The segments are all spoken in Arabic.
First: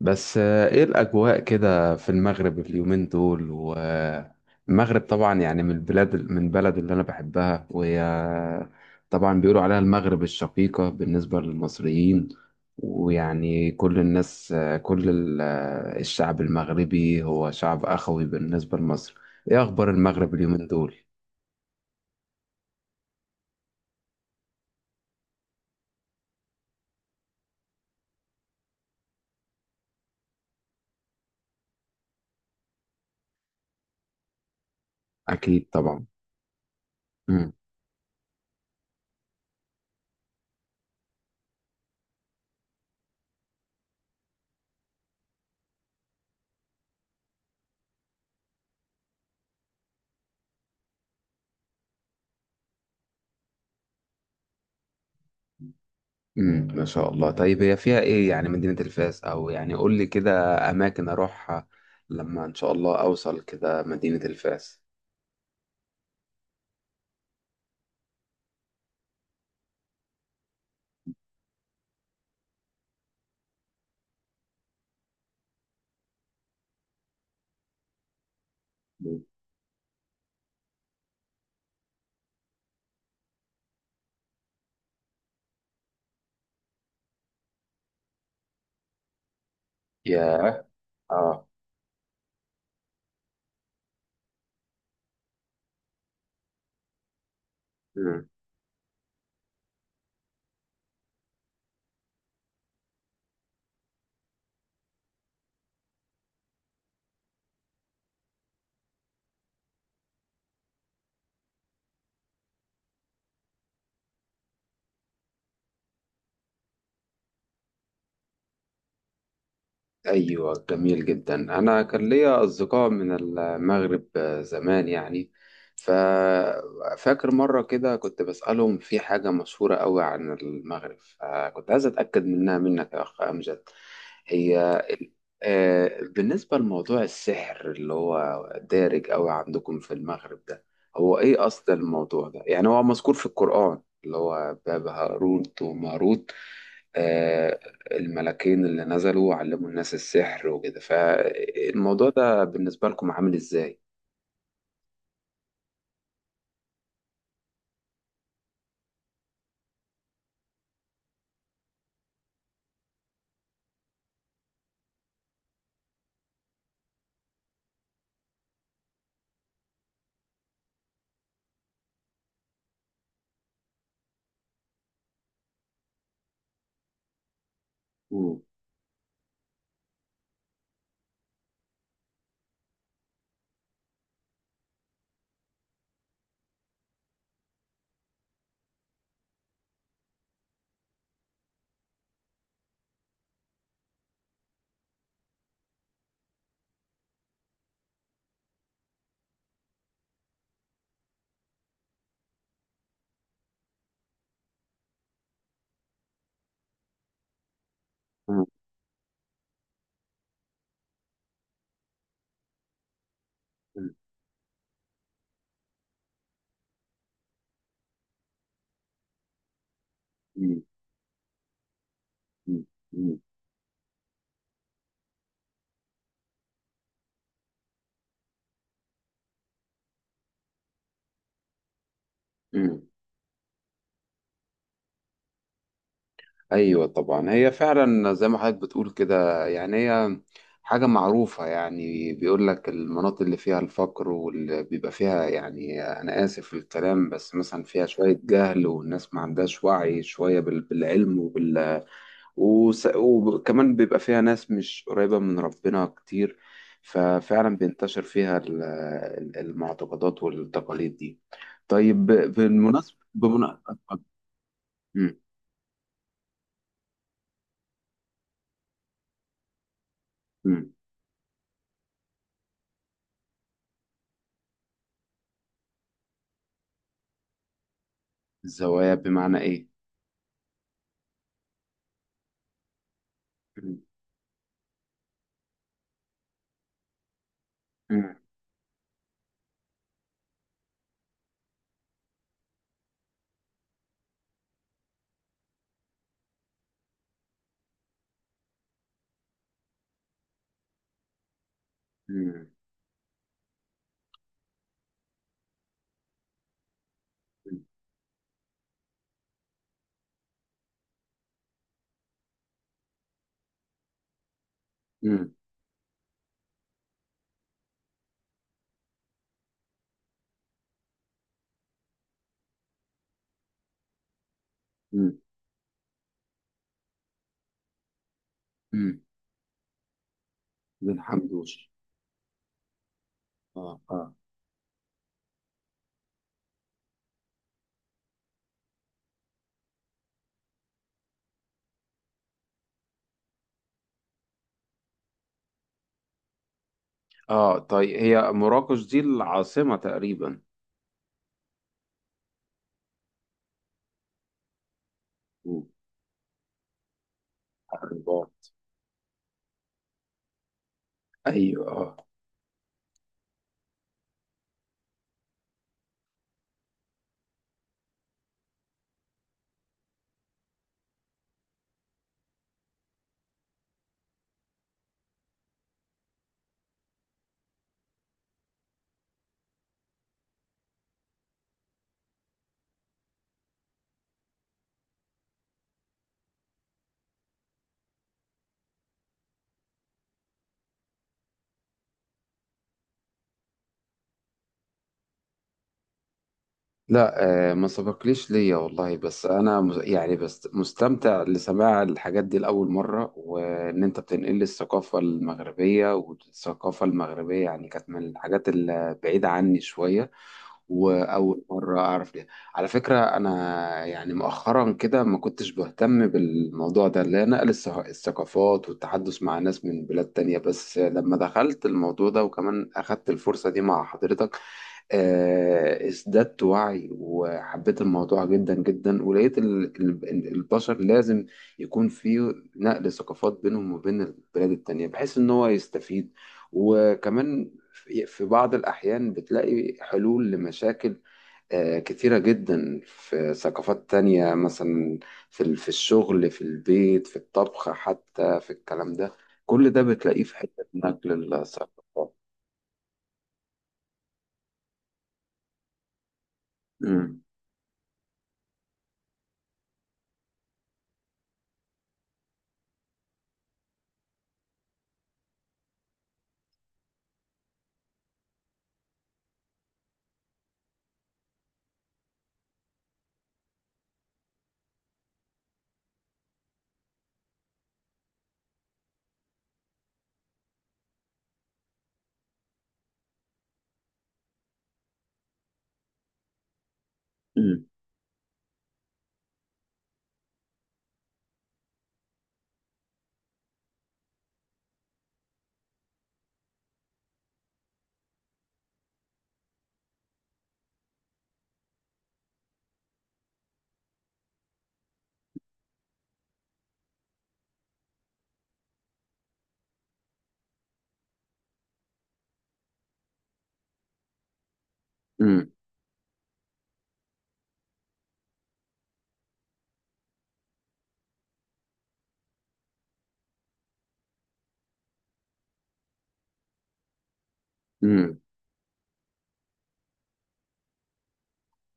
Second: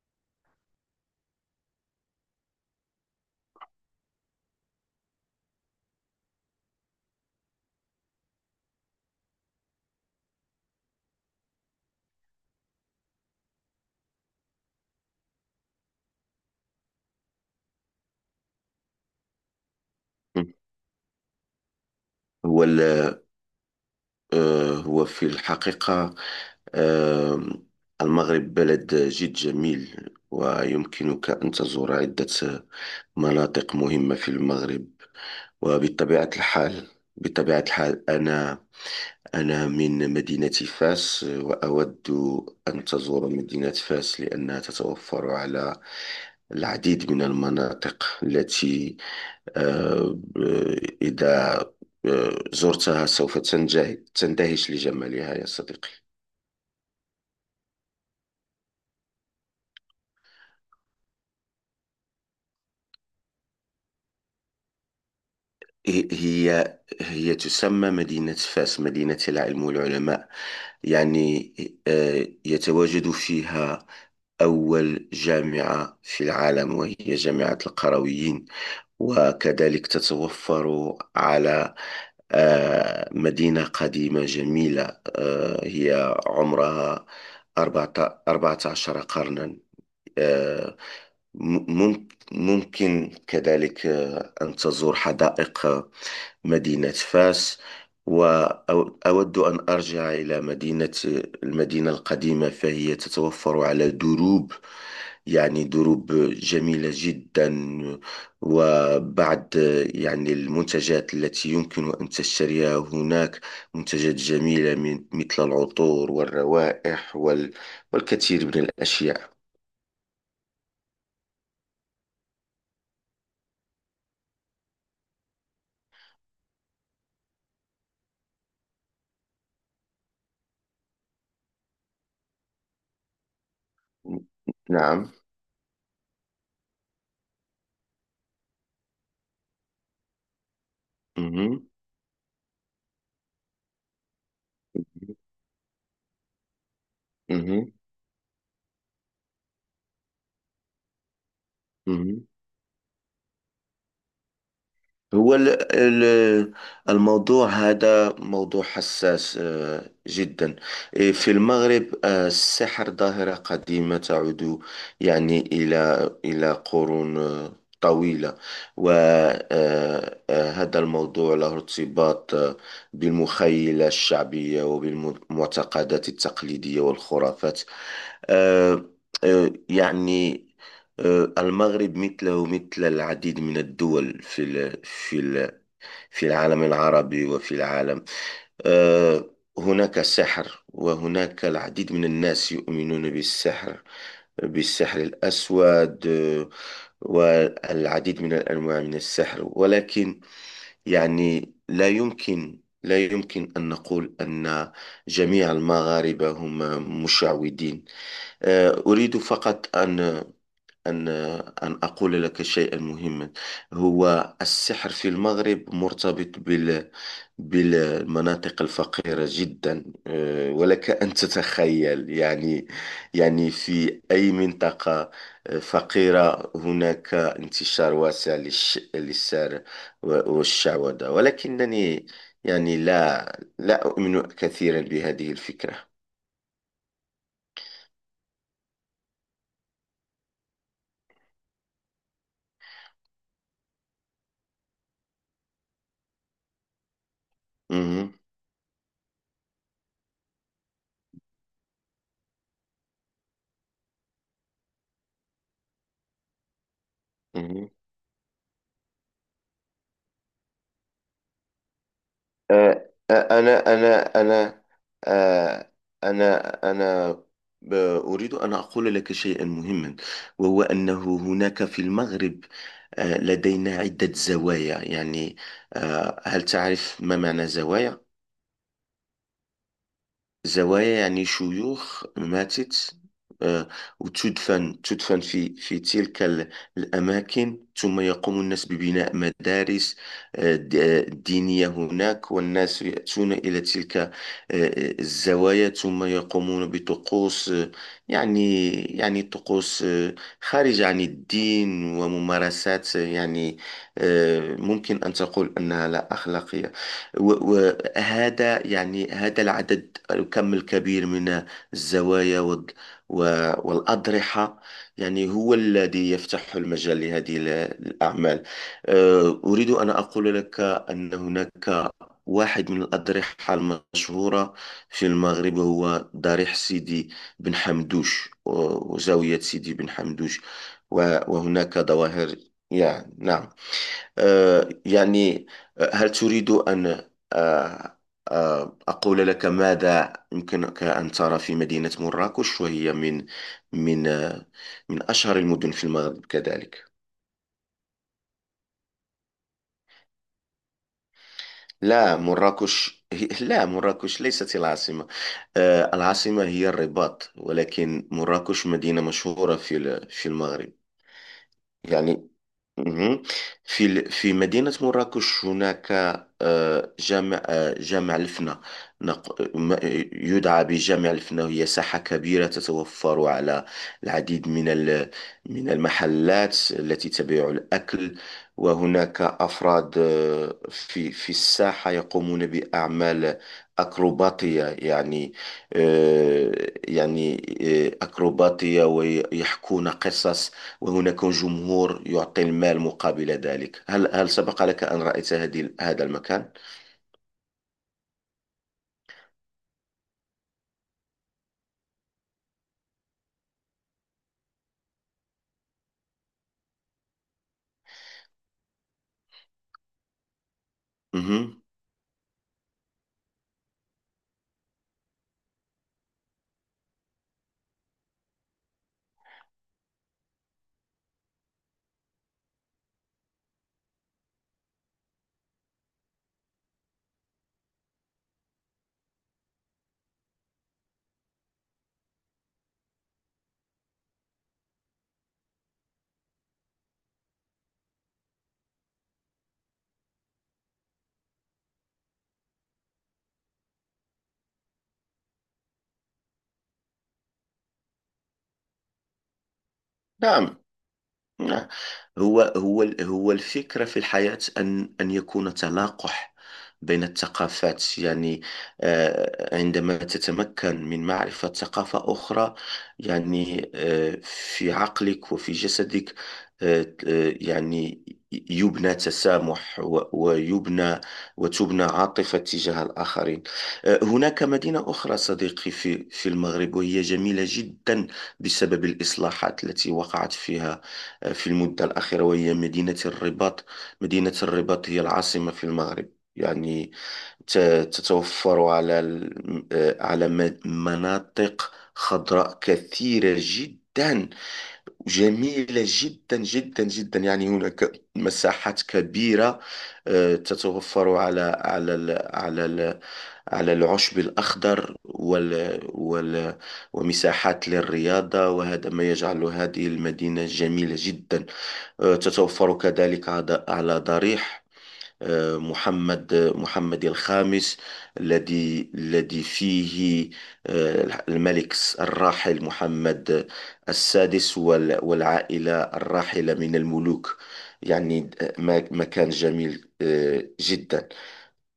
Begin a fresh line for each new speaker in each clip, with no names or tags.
بس ايه الاجواء كده في المغرب اليومين دول؟ والمغرب طبعا يعني من البلاد، من بلد اللي انا بحبها. وهي طبعا بيقولوا عليها المغرب الشقيقة بالنسبة للمصريين. ويعني كل الناس، آه، كل ال- آه، الشعب المغربي هو شعب اخوي بالنسبة لمصر. ايه اخبار المغرب اليومين دول؟
هو ال- هو في الحقيقة. آه، المغرب بلد جد جميل ويمكنك أن تزور عدة مناطق مهمة في المغرب.
اكيد طبعا.
وبطبيعة الحال بطبيعة الحال أنا أنا من مدينة فاس، وأود أن تزور مدينة فاس لأنها تتوفر على العديد من المناطق التي آه، إذا زرتها سوف تندهش لجمالها يا صديقي.
ما شاء الله. طيب هي فيها ايه يعني مدينة الفاس؟ او يعني قول لي كده اماكن اروحها لما ان شاء الله اوصل كده مدينة الفاس.
هي تسمى مدينة فاس، مدينة العلم والعلماء. يعني يتواجد فيها أول جامعة في العالم وهي جامعة القرويين، وكذلك تتوفر على مدينة قديمة جميلة. هي عمرها 14 قرنا.
ياه.
آه،
اه.
ممكن كذلك أن تزور حدائق مدينة فاس.
امم.
وأود أن أرجع إلى المدينة القديمة، فهي تتوفر على دروب، يعني دروب جميلة جدا، وبعض يعني المنتجات التي يمكن أن تشتريها هناك، منتجات جميلة من مثل العطور والروائح والكثير من الأشياء.
ايوه جميل جدا. انا كان ليا اصدقاء من المغرب زمان يعني، ففاكر مره كده كنت بسالهم في حاجه مشهوره قوي عن المغرب، فكنت عايز اتاكد منها منك يا اخ امجد. هي
نعم.
بالنسبه لموضوع السحر اللي هو دارج قوي عندكم في المغرب ده، هو ايه
مهم.
اصل الموضوع ده؟ يعني هو مذكور في القران، اللي هو باب هاروت وماروت. آه،
مهم.
الملكين اللي نزلوا علموا الناس السحر وكده، فالموضوع
مهم.
ده بالنسبة لكم عامل ازاي؟
هو ال- ال- الموضوع هذا موضوع حساس جدا. إيه، في المغرب السحر ظاهرة قديمة تعود يعني إلى قرون طويلة. وهذا الموضوع له ارتباط بالمخيلة الشعبية وبالمعتقدات التقليدية والخرافات.
مم.
آه، يعني المغرب مثله ومثل العديد من الدول في العالم العربي وفي العالم. آه، هناك سحر وهناك العديد من الناس يؤمنون بالسحر، بالسحر الأسود والعديد من الأنواع من السحر، ولكن يعني لا يمكن أن نقول أن جميع المغاربة هم مشعوذين.
مم.
أريد فقط أن أن أن أقول لك شيئا مهما.
مم.
هو السحر في المغرب مرتبط بالمناطق الفقيرة جدا.
مم.
ولك أن تتخيل، يعني
مم.
يعني في أي منطقة فقيرة هناك انتشار واسع للسحر والشعوذة، ولكنني يعني
مم.
لا أؤمن كثيرا بهذه الفكرة.
ايوه طبعا، هي فعلا زي ما حضرتك بتقول كده، يعني هي حاجة معروفة. يعني بيقول لك المناطق اللي فيها الفقر واللي بيبقى فيها، يعني أنا آسف في الكلام، بس مثلا فيها
مهم.
شوية جهل والناس ما عندهاش وعي شوية بالعلم، وكمان بيبقى فيها ناس مش قريبة من ربنا كتير، ففعلا
مهم.
بينتشر فيها المعتقدات والتقاليد دي. طيب بالمناسبة
أنا أنا،
مم.
آه، أنا أنا ب- أريد أن أقول لك شيئا مهما، وهو
مم.
أنه هناك في المغرب لدينا عدة زوايا. يعني هل تعرف ما معنى زوايا؟
الزوايا بمعنى إيه؟
زوايا يعني شيوخ ماتت آه،
مم.
وتدفن في الأماكن، ثم
مم.
يقوم الناس ببناء مدارس دينية هناك، والناس يأتون إلى تلك الزوايا، ثم يقومون بطقوس يعني يعني طقوس خارجة عن الدين
مم.
وممارسات يعني ممكن أن تقول أنها لا أخلاقية. وهذا يعني هذا الكم الكبير من الزوايا والأضرحة يعني
مم.
هو الذي يفتح المجال لهذه الأعمال. أريد أن أقول لك أن هناك واحد من الأضرحة المشهورة في
مم.
المغرب، هو ضريح سيدي بن حمدوش
مم.
وزاوية سيدي بن حمدوش.
بن
و-
حمدوش.
وهناك ظواهر، يعني نعم.
آه، آه.
يعني هل تريد أن آه، أقول لك ماذا يمكنك أن ترى في مدينة مراكش؟ وهي من من آه، من أشهر المدن في المغرب كذلك.
آه طيب، هي مراكش دي العاصمة تقريبا؟
لا، مراكش لا، مراكش ليست العاصمة.
مم.
العاصمة هي الرباط، ولكن
الرباط.
مراكش مدينة مشهورة في المغرب.
أيوه آه.
يعني مهم. في مدينة مراكش هناك جامع الفنا، نق- ما- يدعى بجامع الفنا. هي ساحة كبيرة تتوفر على العديد من المحلات التي تبيع الأكل، وهناك أفراد في الساحة يقومون بأعمال أكروباتية، يعني آه، يعني أكروباتية، ويحكون قصص، وهناك جمهور يعطي المال مقابل ذلك. هل سبق لك أن رأيت هذا المكان؟
لا. ما سبقليش ليا والله، بس انا يعني بس مستمتع لسماع الحاجات دي لاول مره، وان انت بتنقل لي الثقافه المغربيه، والثقافه المغربيه يعني كانت من الحاجات البعيده عني شويه، واول
مهم.
مره اعرف ليها. على فكره انا يعني مؤخرا كده ما كنتش بهتم بالموضوع ده، اللي هي نقل الثقافات والتحدث مع ناس من بلاد تانية، بس لما دخلت الموضوع ده وكمان اخدت الفرصه دي مع حضرتك، ازددت وعي وحبيت الموضوع جدا جدا، ولقيت البشر لازم يكون في نقل ثقافات بينهم وبين البلاد التانية، بحيث ان هو يستفيد. وكمان في بعض الأحيان بتلاقي حلول لمشاكل كتيرة جدا في ثقافات تانية. مثلا في الشغل، في البيت، في الطبخ، حتى في الكلام ده، كل ده بتلاقيه في
نعم.
حتة نقل
نعم.
الثقافات.
هو الفكرة في الحياة أن يكون تلاقح بين
مم.
الثقافات. يعني عندما تتمكن من معرفة ثقافة أخرى، يعني في عقلك وفي جسدك يعني يبنى تسامح ويبنى وتبنى عاطفة تجاه الآخرين. هناك مدينة أخرى صديقي في المغرب، وهي جميلة جدا بسبب الإصلاحات التي وقعت فيها في المدة الأخيرة، وهي مدينة الرباط. مدينة الرباط هي العاصمة في المغرب. يعني ت-
مم.
تتوفر على ال- آه، على م- مناطق خضراء كثيرة جدا، جميلة جدا جدا جدا. يعني هناك مساحات كبيرة تتوفر على على العشب الأخضر وال وال ومساحات للرياضة، وهذا ما يجعل هذه المدينة جميلة جدا. تتوفر كذلك على ضريح
مم.
محمد الخامس، الذي فيه الملك الراحل محمد السادس والعائلة الراحلة من الملوك.
مم.
يعني ما كان جميل جدا.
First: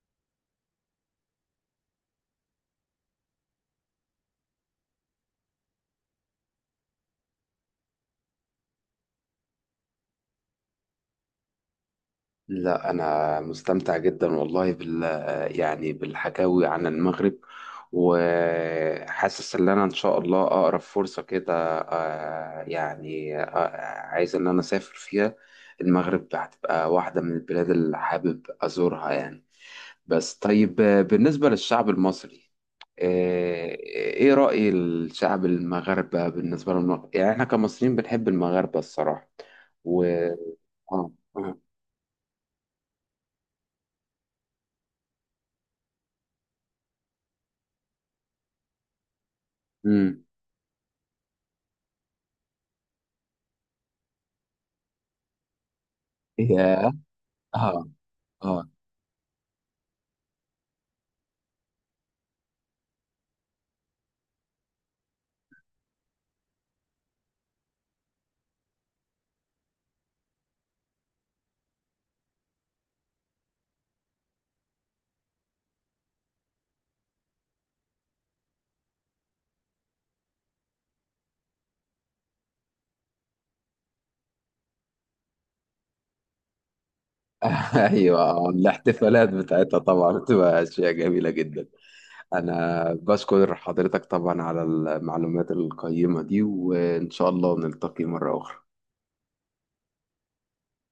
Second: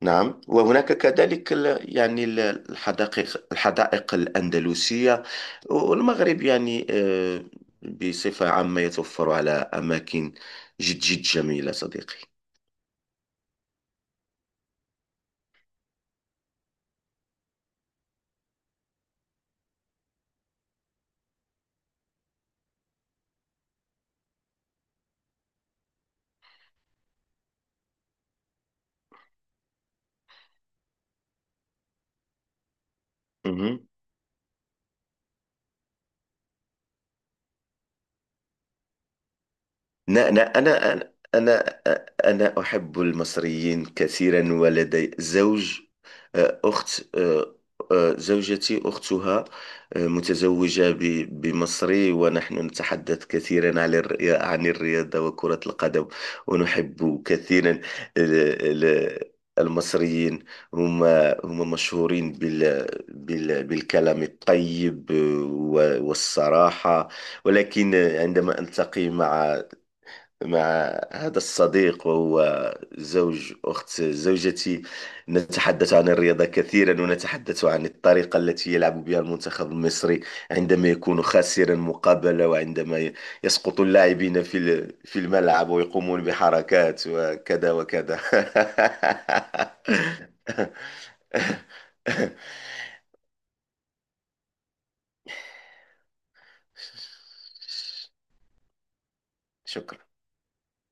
نعم، وهناك كذلك الحدائق الحدائق الأندلسية. والمغرب يعني بصفة عامة يتوفر على أماكن جد جد جميلة صديقي.
لا أنا مستمتع جدا والله يعني بالحكاوي عن المغرب، وحاسس إن أنا إن شاء الله أقرب فرصة كده آه، يعني آه، عايز إن أنا أسافر فيها. المغرب هتبقى واحدة من البلاد اللي حابب أزورها يعني. بس طيب، بالنسبة للشعب المصري، آه،
مهم.
إيه رأي الشعب المغاربة بالنسبة للمغرب؟ يعني إحنا كمصريين بنحب المغاربة الصراحة. و
لا، أنا أنا
آه، آه.
أنا أنا أحب المصريين كثيرا، ولدي زوج آه، أخت آه، آه، زوجتي أختها
مم.
متزوجة بمصري، ونحن نتحدث كثيرا عن الرياضة وكرة القدم، ونحب كثيرا
اه. اه.
ال- المصريين. هم هم مشهورين بالكلام الطيب والصراحة، ولكن عندما ألتقي مع هذا الصديق، وهو زوج أخت زوجتي، نتحدث عن الرياضة كثيرا، ونتحدث عن الطريقة التي يلعب بها المنتخب المصري عندما يكون خاسرا مقابلة، وعندما يسقط اللاعبين في الملعب ويقومون بحركات وكذا
ايوه
وكذا
آه. الاحتفالات بتاعتها طبعا بتبقى اشياء جميله جدا. انا بشكر حضرتك طبعا على المعلومات القيمه دي، وان شاء الله نلتقي مره اخرى.
شكرا.